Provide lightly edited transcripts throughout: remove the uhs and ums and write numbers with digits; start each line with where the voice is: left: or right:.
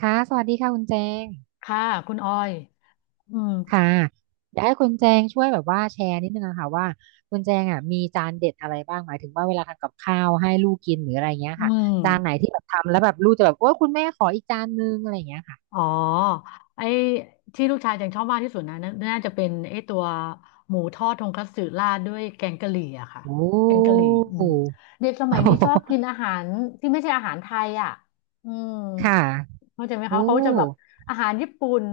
right: ค่ะสวัสดีค่ะคุณแจง
left: ค่ะคุณออยอืม
right: ค่ะอยากให้คุณแจงช่วยแบบว่าแชร์นิดนึงอะค่ะว่าคุณแจงอ่ะมีจานเด็ดอะไรบ้างหมายถึงว่าเวลาทำกับข้าวให้ลูกกินหรืออะไรเงี้ย
left: อื
right: ค่ะจานไหน
left: ม
right: ที่แบบทำแล้วแบบลูกจะแบบโอ้คุณแม่ขออีกจานนึงอะไรเงี้ยค่ะ
left: อ๋อไอ้ที่ลูกชายยังชอบมากที่สุดนะน่าจะเป็นไอ้ตัวหมูทอดทงคัตสึราดด้วยแกงกะหรี่อะค่ะ
right: โอ้
left: แกงกะหรี่ อืมเด็กสมัยนี้ชอบกินอาหารที่ไม่ใช่อาหารไทยอะอืม
right: ค่ะ
left: เข้าใจไหมคะ
right: โอ้
left: เขาจะแบบอาหารญี่ปุ่น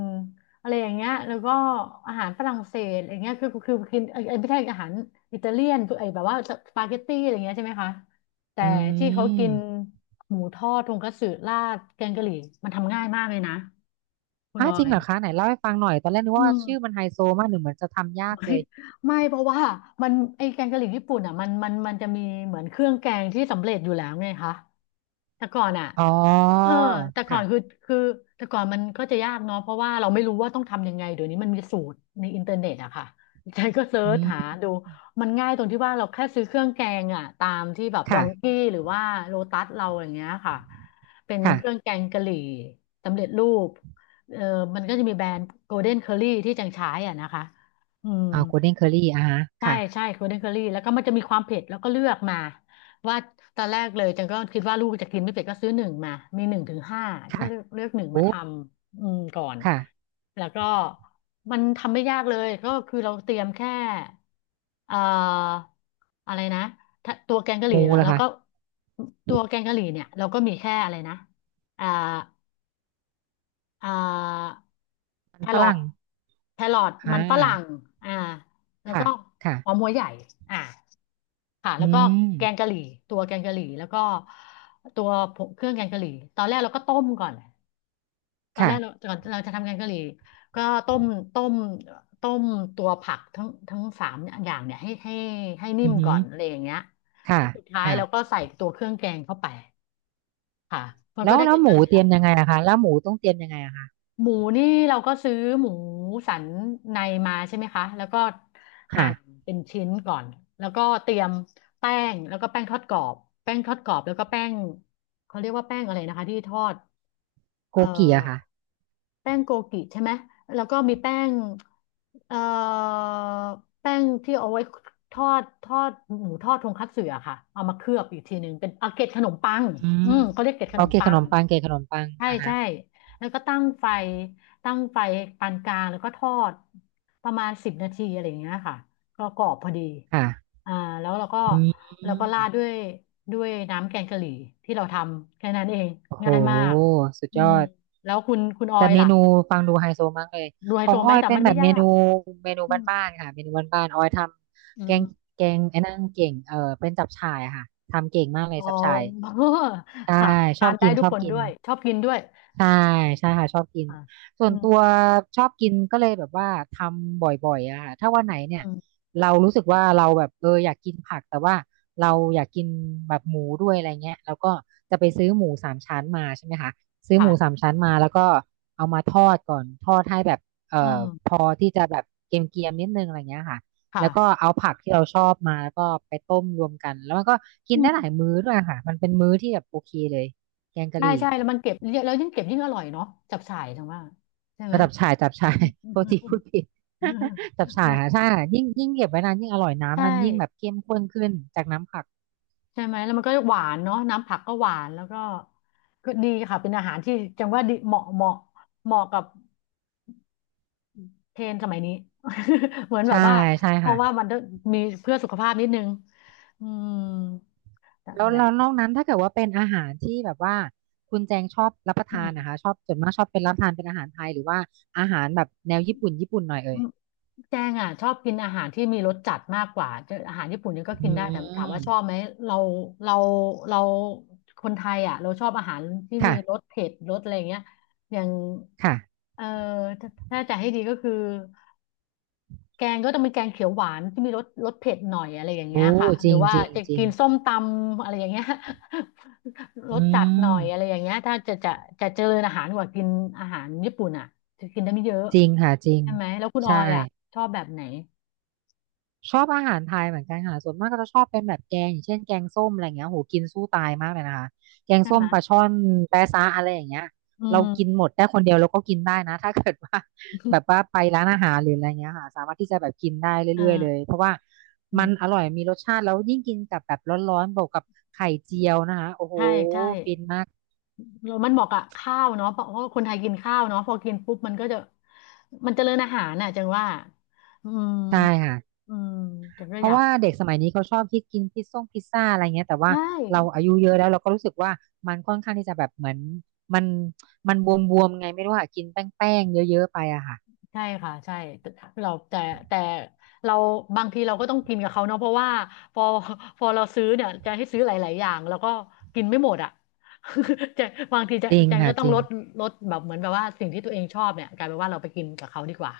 left: อะไรอย่างเงี้ยแล้วก็อาหารฝรั่งเศสอะไรเงี้ยคือกินไอ้ไม่ใช่อาหารอิตาเลียนไอ้แบบว่าสปาเกตตี้อะไรเงี้ยใช่ไหมคะ แต่
right: อื
left: ที่เขากิน
right: ม
left: หมูทอดทงคัตสึราดแกงกะหรี่มันทำง่ายมากเลยนะคุณ
right: ฮะ
left: ออ
right: จริง
left: ย
right: เหรอคะไหนเล่าให้ฟังหน่อยตอนแรกนึก
left: อื
right: ว่าชื่อมั
left: ม
right: นไฮโซมากหนึ่งเหมือนจะทำยาก
left: ไม่
right: เลย
left: ไม่ เพราะว่ามันไอแกงกะหรี่ญี่ปุ่นอ่ะมันจะมีเหมือนเครื่องแกงที่สำเร็จอยู่แล้วไงคะ แต่ก่อนอ่ะ
right: อ๋อ
left: เออแต่ก่อนคือ
right: ค่ะ
left: คือแต่ก่อนมันก็จะยากเนาะเพราะว่าเราไม่รู้ว่าต้องทำยังไงเดี๋ยวนี้มันมีสูตรในอินเทอร์เน็ตอะค่ะฉันก็เซิ
right: อื
left: ร์ชหา
right: ม
left: ดู มันง่ายตรงที่ว่าเราแค่ซื้อเครื่องแกงอ่ะตามที่แบบดองกี้
right: ค่ะ
left: หรือว่าโลตัสเราอย่างเงี้ยค่ะเป็น
right: ค่ะ
left: เครื่องแกงกะหรี่สำเร็จรูปเออมันก็จะมีแบรนด์โกลเด้นเคอรี่ที่จังใช้อ่ะนะคะ อืม
right: อ่าโกลเด้นเคอรี่อ่าฮะ
left: ใช่
right: ค่ะ
left: ใช่โคเดนเคอรี่แล้วก็มันจะมีความเผ็ดแล้วก็เลือกมาว่าตอนแรกเลยจังก็คิดว่าลูกจะกินไม่เผ็ดก็ซื้อหนึ่งมามีหนึ่งถึงห้าจังก็
right: ค่ะ
left: เลือกหนึ่ง
right: โอ้
left: มาทำอืมก่อน
right: ค่ะ
left: แล้วก็มันทำไม่ยากเลยก็คือเราเตรียมแค่เอ่ออะไรนะถ้าตัวแกงกะหรี่
right: มู
left: เน่ย
right: ล่ะ
left: แล้ว
right: คะ
left: ก็ตัวแกงกะหรี่เนี่ยเราก็มีแค่อะไรนะอ่า อ่า
right: มั
left: แค
right: นฝ
left: รอ
right: รั่
left: ท
right: งอ่
left: มันฝรั่ง
right: า
left: อ่าแล้ว
right: ค่ะ
left: ก็
right: ค่ะ
left: หอมหัวใหญ่อ่าค่ะ
right: อื
left: แล้วก็แกง
right: ม
left: กะหรี่ตัวแกงกะหรี่แล้วก็ตัวผงเครื่องแกงกะหรี่ตอนแรกเราก็ต้มก่อนตอนแรกเรา
right: ค่ะ
left: ก่อนเราจะทำแกงกะหรี่ก็ต้มต้มต้มตัวผักทั้งสามอย่างเนี่ยให้นิ่
right: อื
left: ม
right: อหื
left: ก่อ
right: อ
left: นอะไรอย่างเงี้ยแล้
right: ค่ะ
left: วสุดท้าย
right: ค่ะ
left: เราก็ใส่ตัวเครื่องแกงเข้าไปค่ะมันก็
right: แล้ว
left: ได้แก
right: แล้ว
left: ง
right: ห
left: กะ
right: มู
left: หรี่
right: เตรี
left: ละ
right: ยมยังไงอะคะแล้วหมูต้องเตรียมยังไงอะคะ
left: หมูนี่เราก็ซื้อหมูสันในมาใช่ไหมคะ แล้วก็หั่
right: ค่ะ
left: นเป็นชิ้นก่อน แล้วก็เตรียมแป้งแล้วก็แป้งทอดกรอบแป้งทอดกรอบ แล้วก็แป้งเขาเรียกว่าแป้งอะไรนะคะที่ทอด
right: โก
left: เอ่อ
right: กิอะค่ะ
left: แป้งโกกิใช่ไหมแล้วก็มีแป้งเอ่อแป้งที่เอาไว้ทอดหมูทอดทงคัตสึอะค่ะ เอามาเคลือบอีกทีหนึ่งเป็นอาเกล็ดขนมปัง
right: อื
left: อื
right: ม
left: มเขาเรียกเกล็ดข
right: โอ
left: นม
right: เค
left: ปั
right: ขน
left: ง
right: มปังเกขนมปัง
left: ใช่
right: อ่ะฮะ
left: ใช่แล้วก็ตั้งไฟตั้งไฟปานกลางแล้วก็ทอดประมาณ10 นาทีอะไรอย่างเงี้ยค่ะก็กรอบพอดี
right: ค่ะ
left: อ่าแล้วเราก็
right: อืม
left: ราดด้วยน้ำแกงกะหรี่ที่เราทำแค่นั้นเอง
right: โอ้โห
left: ง่ายมาก
right: สุด
left: อื
right: ย
left: ม
right: อด
left: แล้วคุณออ
right: แต่
left: ย
right: เม
left: ล่ะ
right: นูฟังดูไฮโซมากเลย
left: ดูไฮ
right: ขอ
left: โซ
right: ง
left: ไห
right: อ้
left: ม
right: อย
left: แต่
right: เป็น
left: มัน
right: แบ
left: ไม่
right: บเม
left: ยา
right: นู
left: ก
right: เมนู
left: อืม
right: บ้านๆค่ะเมนูบ้านๆอ้อยท
left: อื
right: ำแกง
left: ม
right: แกงไอ้นั่นเก่งเออเป็นจับฉ่ายอะค่ะทำเก่งมากเล
left: อ๋
right: ย
left: อ
right: จับฉ่าย ใช่
left: ค่ะ
right: ช
left: ทา
right: อบ
left: นได้
right: กิน
left: ทุ
right: ช
left: ก
right: อบ
left: คน
right: กิ
left: ด้
right: น
left: วยชอบกินด้วย
right: ใช่ใช่ค่ะชอบกิน
left: ค่ะ
right: ส่ว
left: อื
right: น
left: ม
right: ตัวชอบกินก็เลยแบบว่าทำบ่อยๆอะค่ะถ้าวันไหนเนี่ย
left: อืม
right: เรารู้สึกว่าเราแบบเอออยากกินผักแต่ว่าเราอยากกินแบบหมูด้วยอะไรเงี้ยเราก็จะไปซื้อหมูสามชั้นมาใช่ไหมคะซื้อหมูสา
left: ค่ะ
right: มชั้นมาแล้วก็เอามาทอดก่อนทอดให้แบบเอ่อ
left: อื
right: พ
left: ม
right: อที่จะแบบเกรียมๆนิดนึงอะไรเงี้ยค่ะ
left: ค่ะ
right: แล้วก็เอาผักที่เราชอบมาแล้วก็ไปต้มรวมกันแล้วมันก็กิ
left: อื
right: นได้
left: ม
right: หลายมื้อด้วยค่ะมันเป็นมื้อที่แบบโอเคเลยแกงกะ
left: ใช่
right: หรี่
left: ใช่แล้วมันเก็บเยอะแล้วยิ่งเก็บยิ่งอร่อยเนาะจับฉ่ายจังว่าใช่
right: เอ
left: ไหม
right: อจับฉ่ายจับฉ่า
left: อื
right: ย
left: มอื
right: โท
left: ม
right: ษที
left: อืม
right: พูดผิด
left: อืม
right: จับฉ่า
left: อื
right: ย
left: ม
right: ค่ะใช่ค่ะยิ่งยิ่งเก็บไว้นานยิ่งอร่อย
left: ใช่
right: น้ำมันยิ่งแบบเข้มข้นขึ้นจากน้ำผัก
left: ใช่ไหมแล้วมันก็หวานเนาะน้ำผักก็หวานแล้วก็ก็ดีค่ะเป็นอาหารที่จังว่าดีเหมาะกับ เทรนด์สมัยนี้ เหมือนแบ
right: ใช่
left: บว่า
right: ใช่
left: เพ
right: ค่ะ
left: ราะว่ามันต้องมีเพื่อสุขภาพนิดนึงอืมนั่น
right: แล้ว
left: แหละ
right: แล้วนอกนั้นถ้าเกิดว่าเป็นอาหารที่แบบว่าคุณแจงชอบรับประ
left: อื
right: ทานนะคะ
left: ม
right: ชอบส่วนมากชอบเป็นรับประทานเป็นอาหารไทยหรือว่าอาหารแบบแนวญี่ปุ่นญี่ปุ่นหน่อยเอ่ย
left: แจงอ่ะชอบกินอาหารที่มีรสจัดมากกว่าจะอาหารญี่ปุ่นเนี่ยก็กิ
right: อื
left: นได้แต่ถาม
right: ม
left: ว่าชอบไหมเราเราเราคนไทยอ่ะเราชอบอาหารที่มี
right: ค่ะ
left: รสเผ็ดอะไรอย่างเงี้ยอย่าง
right: ค่ะ
left: เออถ้าจะให้ดีก็คือ แกงก็ต้องเป็นแกงเขียวหวานที่มีรสเผ็ดหน่อยอะไรอย่างเงี้ย
right: โอ้
left: ค่ะ
right: จ
left: หรื
right: ริ
left: อ
right: ง
left: ว่า
right: จริง
left: จะ
right: จริ
left: กิ
right: ง
left: นส้มตำอะไรอย่างเงี้ย รส
right: อื
left: จัดหน่อ
right: ม
left: ยอะไรอย่างเงี้ยถ้าจะจะเจริญอาหารกว่ากินอาหารญี่ปุ่นอ่ะจะกินได้ไม่เยอะ
right: จริงค่ะจริง
left: ใช่ไหมแล้วคุณออ
right: ใช่
left: ยอ่ะชอบแบบไหน
right: ชอบอาหารไทยเหมือนกันค่ะส่วนมากก็จะชอบเป็นแบบแกงอย่างเช่นแกงส้มอะไรเงี้ยโหกินสู้ตายมากเลยนะคะแกง
left: ใช่
right: ส้
left: ไห
right: ม
left: ม
right: ปลาช่อนแปะซะอะไรอย่างเงี้ย
left: อื
right: เรากินห
left: ม
right: มดได้คนเดียวเราก็กินได้นะ ถ้าเกิดว่า แบบว่าไปร้านอาหารหรืออะไรเงี้ยค่ะสามารถที่จะแบบกินได้
left: เอ
right: เรื่อยๆเลย
left: อ
right: เพราะว่า
left: อื
right: มันอ
left: ม
right: ร่อยมีรสชาติแล้วยิ่งกินกับแบบร้อนๆบวกกับไข่เจียวนะคะโอ้โห
left: ใช่ใช่
right: ฟินมาก
left: แล้วมันเหมาะกับข้าวเนาะเพราะว่าคนไทยกินข้าวเนาะพอกินปุ๊บมันก็จะมันเจริญอาหารน่ะจังว่าอืม
right: ใช่ค่ะ
left: อืมจังก็
right: เพ
left: อ
right: ราะ
left: ยาก
right: ว่าเด็กสมัยนี้เขาชอบคิดกินพิซซ่งพิซซ่าอะไรเงี้ยแต่ว่า
left: ใช่
right: เราอายุเยอะแล้วเราก็รู้สึกว่ามันค่อนข้างที่จะแบบเหมือนมันมันบวมๆไงไม่รู้ค่ะกินแป้งๆเยอะๆไปอะค่ะ
left: ใช่ค่ะใช่แต่เราแต่แต่เราบางทีเราก็ต้องกินกับเขาเนาะเพราะว่าพอ พอเราซื้อเนี่ยจะให้ซื้อหลายๆอย่างแล้วก็กินไม่หมดอ่ะ จะบางทีจะ
right: จริง
left: แจง
right: ค่ะ
left: ก็ต้อ
right: จ
left: ง
right: ริ
left: ล
right: ง
left: ดแบบเหมือนแบบว่าสิ่งที่ตัวเองชอบเนี่ยกลายเป็นว่าเราไปกินกับเขาดีกว่า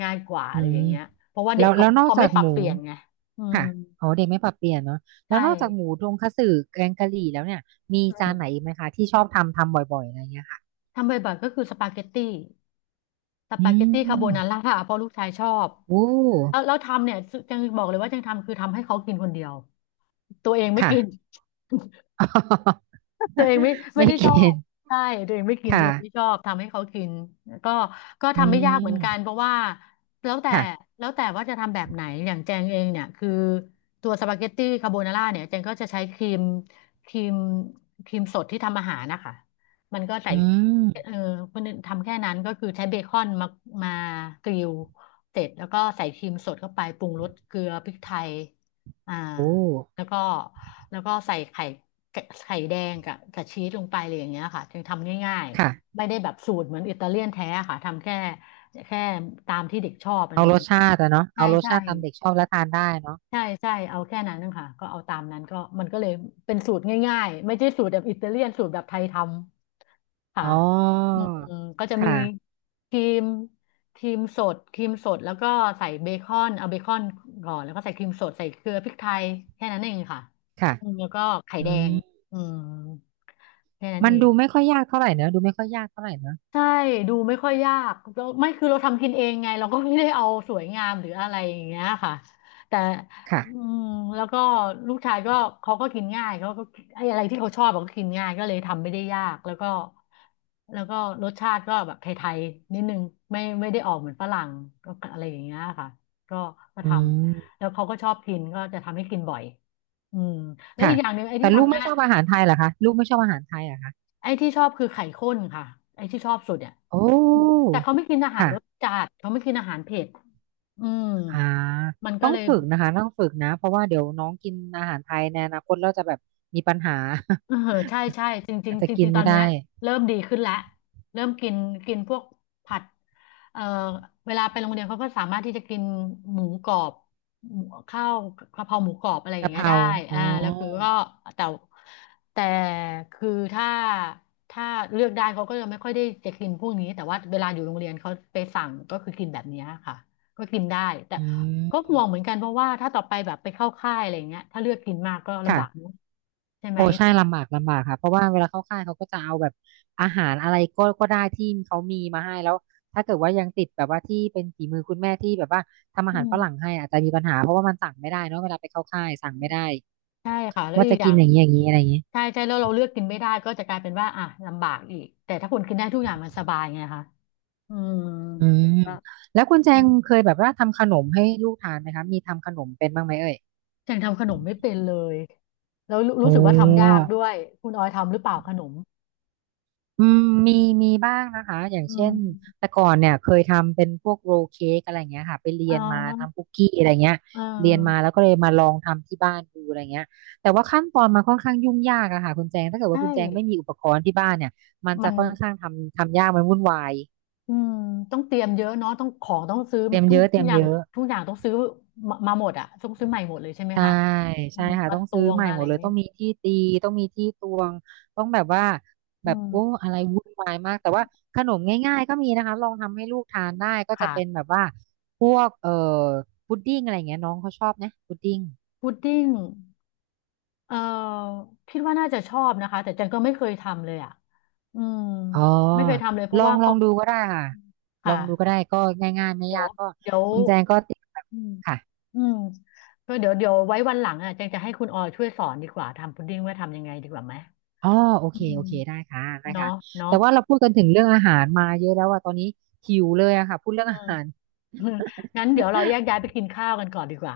left: ง่ายกว่า
right: อื
left: อะไรอย่า
right: ม
left: งเงี้ยเพราะว่าเด็
right: แล้
left: ก
right: ว
left: เขา
right: แล้วนอก
left: เขา
right: จา
left: ไม่
right: ก
left: ปรั
right: ห
left: บ
right: มู
left: เปลี่ยนไงอืม
right: ค่ะอ๋อเด็กไม่ปรับเปลี่ยนเนาะแล้
left: ใช่
right: วนอกจากหมูทงคัตสึแกงกะหรี่แล้วเนี่ยมี
left: อื
right: จาน
left: ม
right: ไหนอีกไหมคะที่ชอบทำทำบ่อยๆอะไรเงี้ยค่ะ
left: ทำบ่อยๆก็คือสปาเกตตี้สปา
right: อื
left: เกตตี้คาโบนา
right: ม
left: ร่าเพราะลูกชายชอบ
right: โอ้
left: แล้วทำเนี่ยจังบอกเลยว่าจังทำคือทำให้เขากินคนเดียว ตัวเองไม่
right: ค่ะ
left: กิน ตัวเองไม่ ไม่
right: ไม่
left: ได้ช
right: กิ
left: อบ
right: น
left: ใช่ตัวเองไม่กินตัว
right: ค่ะ
left: เองไม่ชอบทำให้เขากินก็ก็
right: อื
left: ทำไม่ยากเหมือนกัน
right: ม
left: เพราะว่าแล้วแต่
right: ค่ะ
left: แล้วแต่ว่าจะทำแบบไหนอย่างแจงเองเนี่ยคือตัวสปาเกตตี้คาโบนาร่าเนี่ยแจงก็จะใช้ครีมครีมครีมสดที่ทำอาหารนะคะมันก็ใส่
right: อืม
left: เออมันทำแค่นั้นก็คือใช้เบคอนมากริลเสร็จแล้วก็ใส่ครีมสดเข้าไปปรุงรสเกลือพริกไทยอ่า
right: โอ้
left: แล้วก็แล้วก็ใส่ไข่ ไข่แดงกับชีสลงไปเลยอย่างเงี้ยค่ะจึงทำง่าย
right: ค่ะ
left: ๆไม่ได้แบบสูตรเหมือนอิตาเลียนแท้ค่ะทำแค่แค่ตามที่เด็กชอบอะไร
right: เอารสชาติอะเนาะ
left: ใช่
right: เอารส
left: ใช่
right: ชาติตามเด็กชอบและทานได้เนาะ
left: ใช่ใช่เอาแค่นั้นนะคะก็เอาตามนั้นก็มันก็เลยเป็นสูตรง่ายๆไม่ใช่สูตรแบบอิตาเลียนสูตรแบบไทยทำค่ะ
right: อ๋
left: อื
right: อ
left: มก็จะมี
right: ค่ะ
left: ครีมครีมสดแล้วก็ใส่เบคอนเอาเบคอนก่อนแล้วก็ใส่ครีมสดใส่เกลือพริกไทยแค่นั้นเองค่ะ
right: ค่ะ
left: อืมแล้วก็ไข่
right: อื
left: แดง
right: ม
left: อืมแค่นั้น
right: มัน
left: เอง
right: ดูไม่ค่อยยากเท่าไหร่เนอะดูไม่ค่อยยากเท่าไหร่เนอะ
left: ใช่ดูไม่ค่อยยากแล้วไม่คือเราทำกินเองไงเราก็ไม่ได้เอาสวยงามหรืออะไรอย่างเงี้ยค่ะแต่อื
right: ค่ะ
left: มแล้วก็ลูกชายก็เขาก็กินง่ายเขาก็ไอ้อะไรที่เขาชอบเขาก็กินง่ายก็เลยทำไม่ได้ยากแล้วก็รสชาติก็แบบไทยๆนิดนึงไม่ได้ออกเหมือนฝรั่งก็อะไรอย่างเงี้ยค่ะก็ก็
right: อื
left: ท
right: ม
left: ำแล้วเขาก็ชอบกินก็จะทำให้กินบ่อยอืมแล้ว
right: ค่ะ
left: อีกอย่างหนึ่งไอ้
right: แต่
left: ที่
right: ลูก
left: ทำ
right: ไม่
left: ง่าย
right: ชอบอาหารไทยเหรอคะลูกไม่ชอบอาหารไทยเหรอคะ
left: ไอ้ที่ชอบคือไข่ข้นค่ะไอ้ที่ชอบสุดเนี่ย
right: โอ้
left: แต่เขาไม่กินอาหาร
right: ค่ะ
left: รสจัดเขาไม่กินอาหารเผ็ดอืม
right: อ่า
left: มันก็
right: ต้อง
left: เลย
right: ฝึกนะคะต้องฝึกนะเพราะว่าเดี๋ยวน้องกินอาหารไทยในอนาคตเราจะแบบมีปัญหา
left: เออใช่ใช่จริงจริ
right: อา
left: ง
right: จจะ
left: จ
right: กิ
left: ริ
right: น
left: งๆตอ
right: ไม่
left: นเนี้ย
right: ได้
left: เริ่มดีขึ้นแล้วเริ่มกินกินพวกผัดเอ่อเวลาไปโรงเรียนเขาก็สามารถที่จะกินหมูกรอบหมูข้าวกะเพราหมูกรอบอะไรอย่าง
right: กะเพ
left: เงี้ย
right: รา
left: ได้
right: อ๋อ
left: อ่าแล้วคือก็แต่แต่คือถ้าเลือกได้เขาก็จะไม่ค่อยได้จะกินพวกนี้แต่ว่าเวลาอยู่โรงเรียนเขาไปสั่งก็คือกินแบบเนี้ยค่ะก็กินได้แต่
right: อื
left: ก็ห่ว
right: ม
left: งเหมือนกันเพราะว่าถ้าต่อไปแบบไปเข้าค่ายอะไรอย่างเงี้ยถ้าเลือกกินมากก็ลำบากเน
right: ค่ะ
left: อะใช่ไหม
right: โอ้ใช่ลำบากลำบากค่ะเพราะว่าเวลาเข้าค่ายเขาก็จะเอาแบบอาหารอะไรก็ก็ได้ที่เขามีมาให้แล้วถ้าเกิดว่ายังติดแบบว่าที่เป็นฝีมือคุณแม่ที่แบบว่า
left: อื
right: ฝรั่ง
left: ม
right: ให้อาจจะมีปัญหาเพราะว่ามันสั่งไม่ได้เนอะเวลาไปเข้าค่ายสั่งไม่ได้
left: ใช่ค่ะแล้ว
right: ว่า
left: อีก
right: จะ
left: อย่า
right: กิน
left: ง
right: อย่างนี้อย่างนี้อะไรอย่างนี้
left: ใช่ใช่แล้วเราเลือกกินไม่ได้ก็จะกลายเป็นว่าอ่ะลำบากอีกแต่ถ้าคุณกินได้ทุกอย่างมันสบายไงคะอืม
right: อื
left: เดี๋ยว
right: ม
left: ก็
right: แล้วคุณแจ
left: อื
right: ง
left: ม
right: เคยแบบว่าทำขนมให้ลูกทานไหมคะมีทำขนมเป็นบ้างไหมเอ่ย
left: ยังทำขนมไม่เป็นเลยแล้วรู้
right: โอ้
left: สึกว่าทำยากด้วยคุณออยทำหรือเปล่าขนม
right: อืมมีมีบ้างนะคะอย่าง
left: อื
right: เช่น
left: ม
right: แต่ก่อนเนี่ยเคยทำเป็นพวกโรลเค้กอะไรเงี้ยค่ะไปเรีย
left: อ่า
right: นมาทำคุกกี้อะไรเงี้ย
left: อ่
right: เรียนมา
left: า
right: แล้วก็เลยมาลองทำที่บ้านดูอะไรเงี้ยแต่ว่าขั้นตอนมันค่อนข้างยุ่งยากอะค่ะคุณแจงถ้าเกิด
left: ใช่
right: ว่าคุณแจงไม่มีอุปกรณ์ที่บ้านเนี่ยมัน
left: มั
right: จะ
left: น
right: ค่อนข้างทำทำยากมันวุ่นวาย
left: อืมต้องเตรียมเยอะเนาะต้องของต้องซื้อ
right: เตรียมเยอะเต
left: ทุ
right: รี
left: ก
right: ยม
left: อย่า
right: เย
left: ง
right: อะ
left: ทุกอย่างต้องซื้อมาหมดอะต้องซื้อใหม่หมดเลยใช่ไหม
right: ใช่
left: คะอื
right: ใช่
left: ม
right: ค่ะ
left: มา
right: ต้อง
left: ต
right: ซื้อ
left: วง
right: ใหม่
left: มาอะ
right: หม
left: ไร
right: ด
left: อ
right: เล
left: ย่าง
right: ย
left: นี้
right: ต้องมีที่ตีต้องมีที่ตวงต้องแบบว่าแบ
left: อื
right: บ
left: ม
right: โอ้อะไรวุ่นวายมากแต่ว่าขนมง่ายๆก็มีนะคะลองทำให้ลูกทานได้ก็จะเป็น
left: ค่ะ
right: แบบว่าพวกพุดดิ้งอะไรอย่างเงี้ยน้องเขาชอบนะพุดดิ้ง
left: พุดดิ้งเอ่อคิดว่าน่าจะชอบนะคะแต่จันก็ไม่เคยทำเลยอ่ะอืม
right: อ๋อ
left: ไม่เคยทำเลยเพ
right: ล
left: ราะ
right: อง
left: ว่า
right: ลอ
left: เขา
right: งดูก็ได้ค่ะลองดูก็
left: ค่ะ
right: ได้ก็ง่ายๆไม่
left: เดี๋ยว
right: ยากก็
left: เดี๋ยว
right: คุณแจงก็ติดแบบ
left: อืม
right: ค่ะ
left: อืมก็เดี๋ยวไว้วันหลังอ่ะจันจะให้คุณออยช่วยสอนดีกว่าทำพุดดิ้งว่าทำยังไงดีกว่าไหม
right: อ๋อโอ
left: อื
right: เคโอ
left: ม
right: เคได้ค่ะได้
left: เนาะ
right: ค่ะ
left: เนาะ
right: แต่ว่าเราพูดกันถึงเรื่องอาหารมาเยอะแล้วว่าตอนนี้หิวเลยอะค่ะพูดเรื่อง
left: อื
right: อา
left: ม
right: หาร
left: งั้นเดี๋ยวเราแยกย้ายไปกินข้าวกันก่อนดีกว่า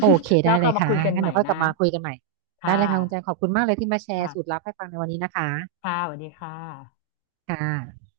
right: โอเค
left: แล้
right: ได้
left: ว
right: เล
left: ก็
right: ย
left: มา
right: ค่ะ
left: คุยกัน
right: งั้น
left: ใหม่
right: เดี๋ยวค่อยก
left: นะ
right: ลับมาคุยกันใหม่
left: ค่ะ
right: ได้เลยค่ะคุณแจงขอบคุณมากเลยที่มาแชร์สูตร
left: ค่ะ
right: ลับให้ฟังในวันนี้นะคะ
left: ค่ะสวัสดีค่ะ
right: ค่ะ